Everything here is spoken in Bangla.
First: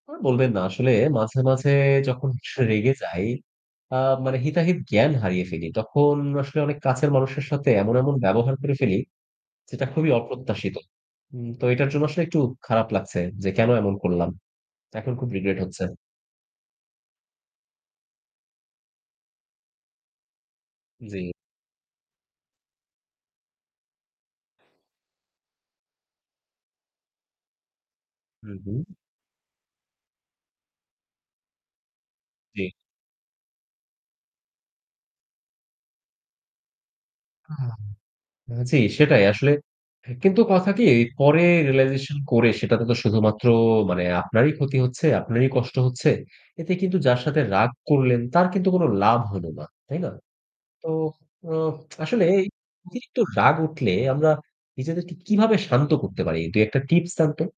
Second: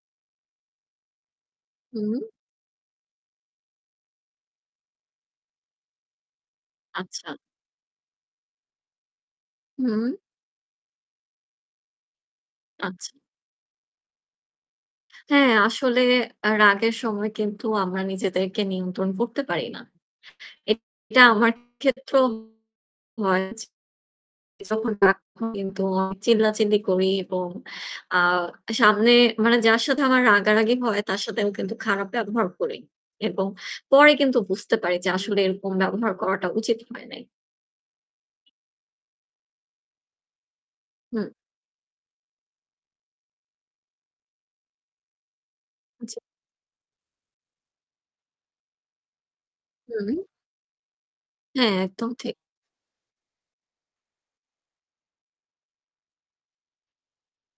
আর বলবেন না আসলে মাঝে, মাঝে হুম। যখন স রেগে যাই আ মানে হিতাহিত জ্ঞান হারিয়ে ফেলি, তখন আসলে অনেক কাছের আচ্ছা। মানুষের সাথে এমন, এমন ব্যবহার করে ফেলি যেটা খুবই হুম। অপ্রত্যাশিত। উম তো এটার জন্য আসলে একটু খারাপ আচ্ছা। লাগছে, যে কেনো এমন করলাম। এখন খুব হ্যাঁ, regret হচ্ছে। আসলে আ রাগের সময় কিন্তু আমরা নিজেদেরকে নিয়ন্ত্রণ করতে পারি না। এটা জি। আমার ক্ষেত্রেও হয়। যখন রাগ হয় কিন্তু আমি চিল্লাচিল্লি করি এবং আ হু, হু। সামনে মানে যার সাথে আমার রাগারাগি হয় তার সাথেও কিন্তু খারাপ ব্যবহার জি। করি এবং পরে কিন্তু বুঝতে পারি যে আসলে এরকম ব্যবহার করাটা উচিত হয় নাই। আ জি সেটাই, আসলে কিন্তু কথা কি হুম। পরে realization করে সেটাতে তো শুধুমাত্র মানে আপনারই ক্ষতি হচ্ছে, আপনারই কষ্ট হচ্ছে। জি। এতে কিন্তু যার সাথে রাগ করলেন তার কিন্তু কোনো লাভ হলো না। তাই না? হুম। তো ওহ হ্যাঁ, একদম আসলে ঠিক। এই অতিরিক্ত রাগ উঠলে আমরা নিজেদেরকে কিভাবে শান্ত করতে পারি? ২-১ টা tips দেন তো।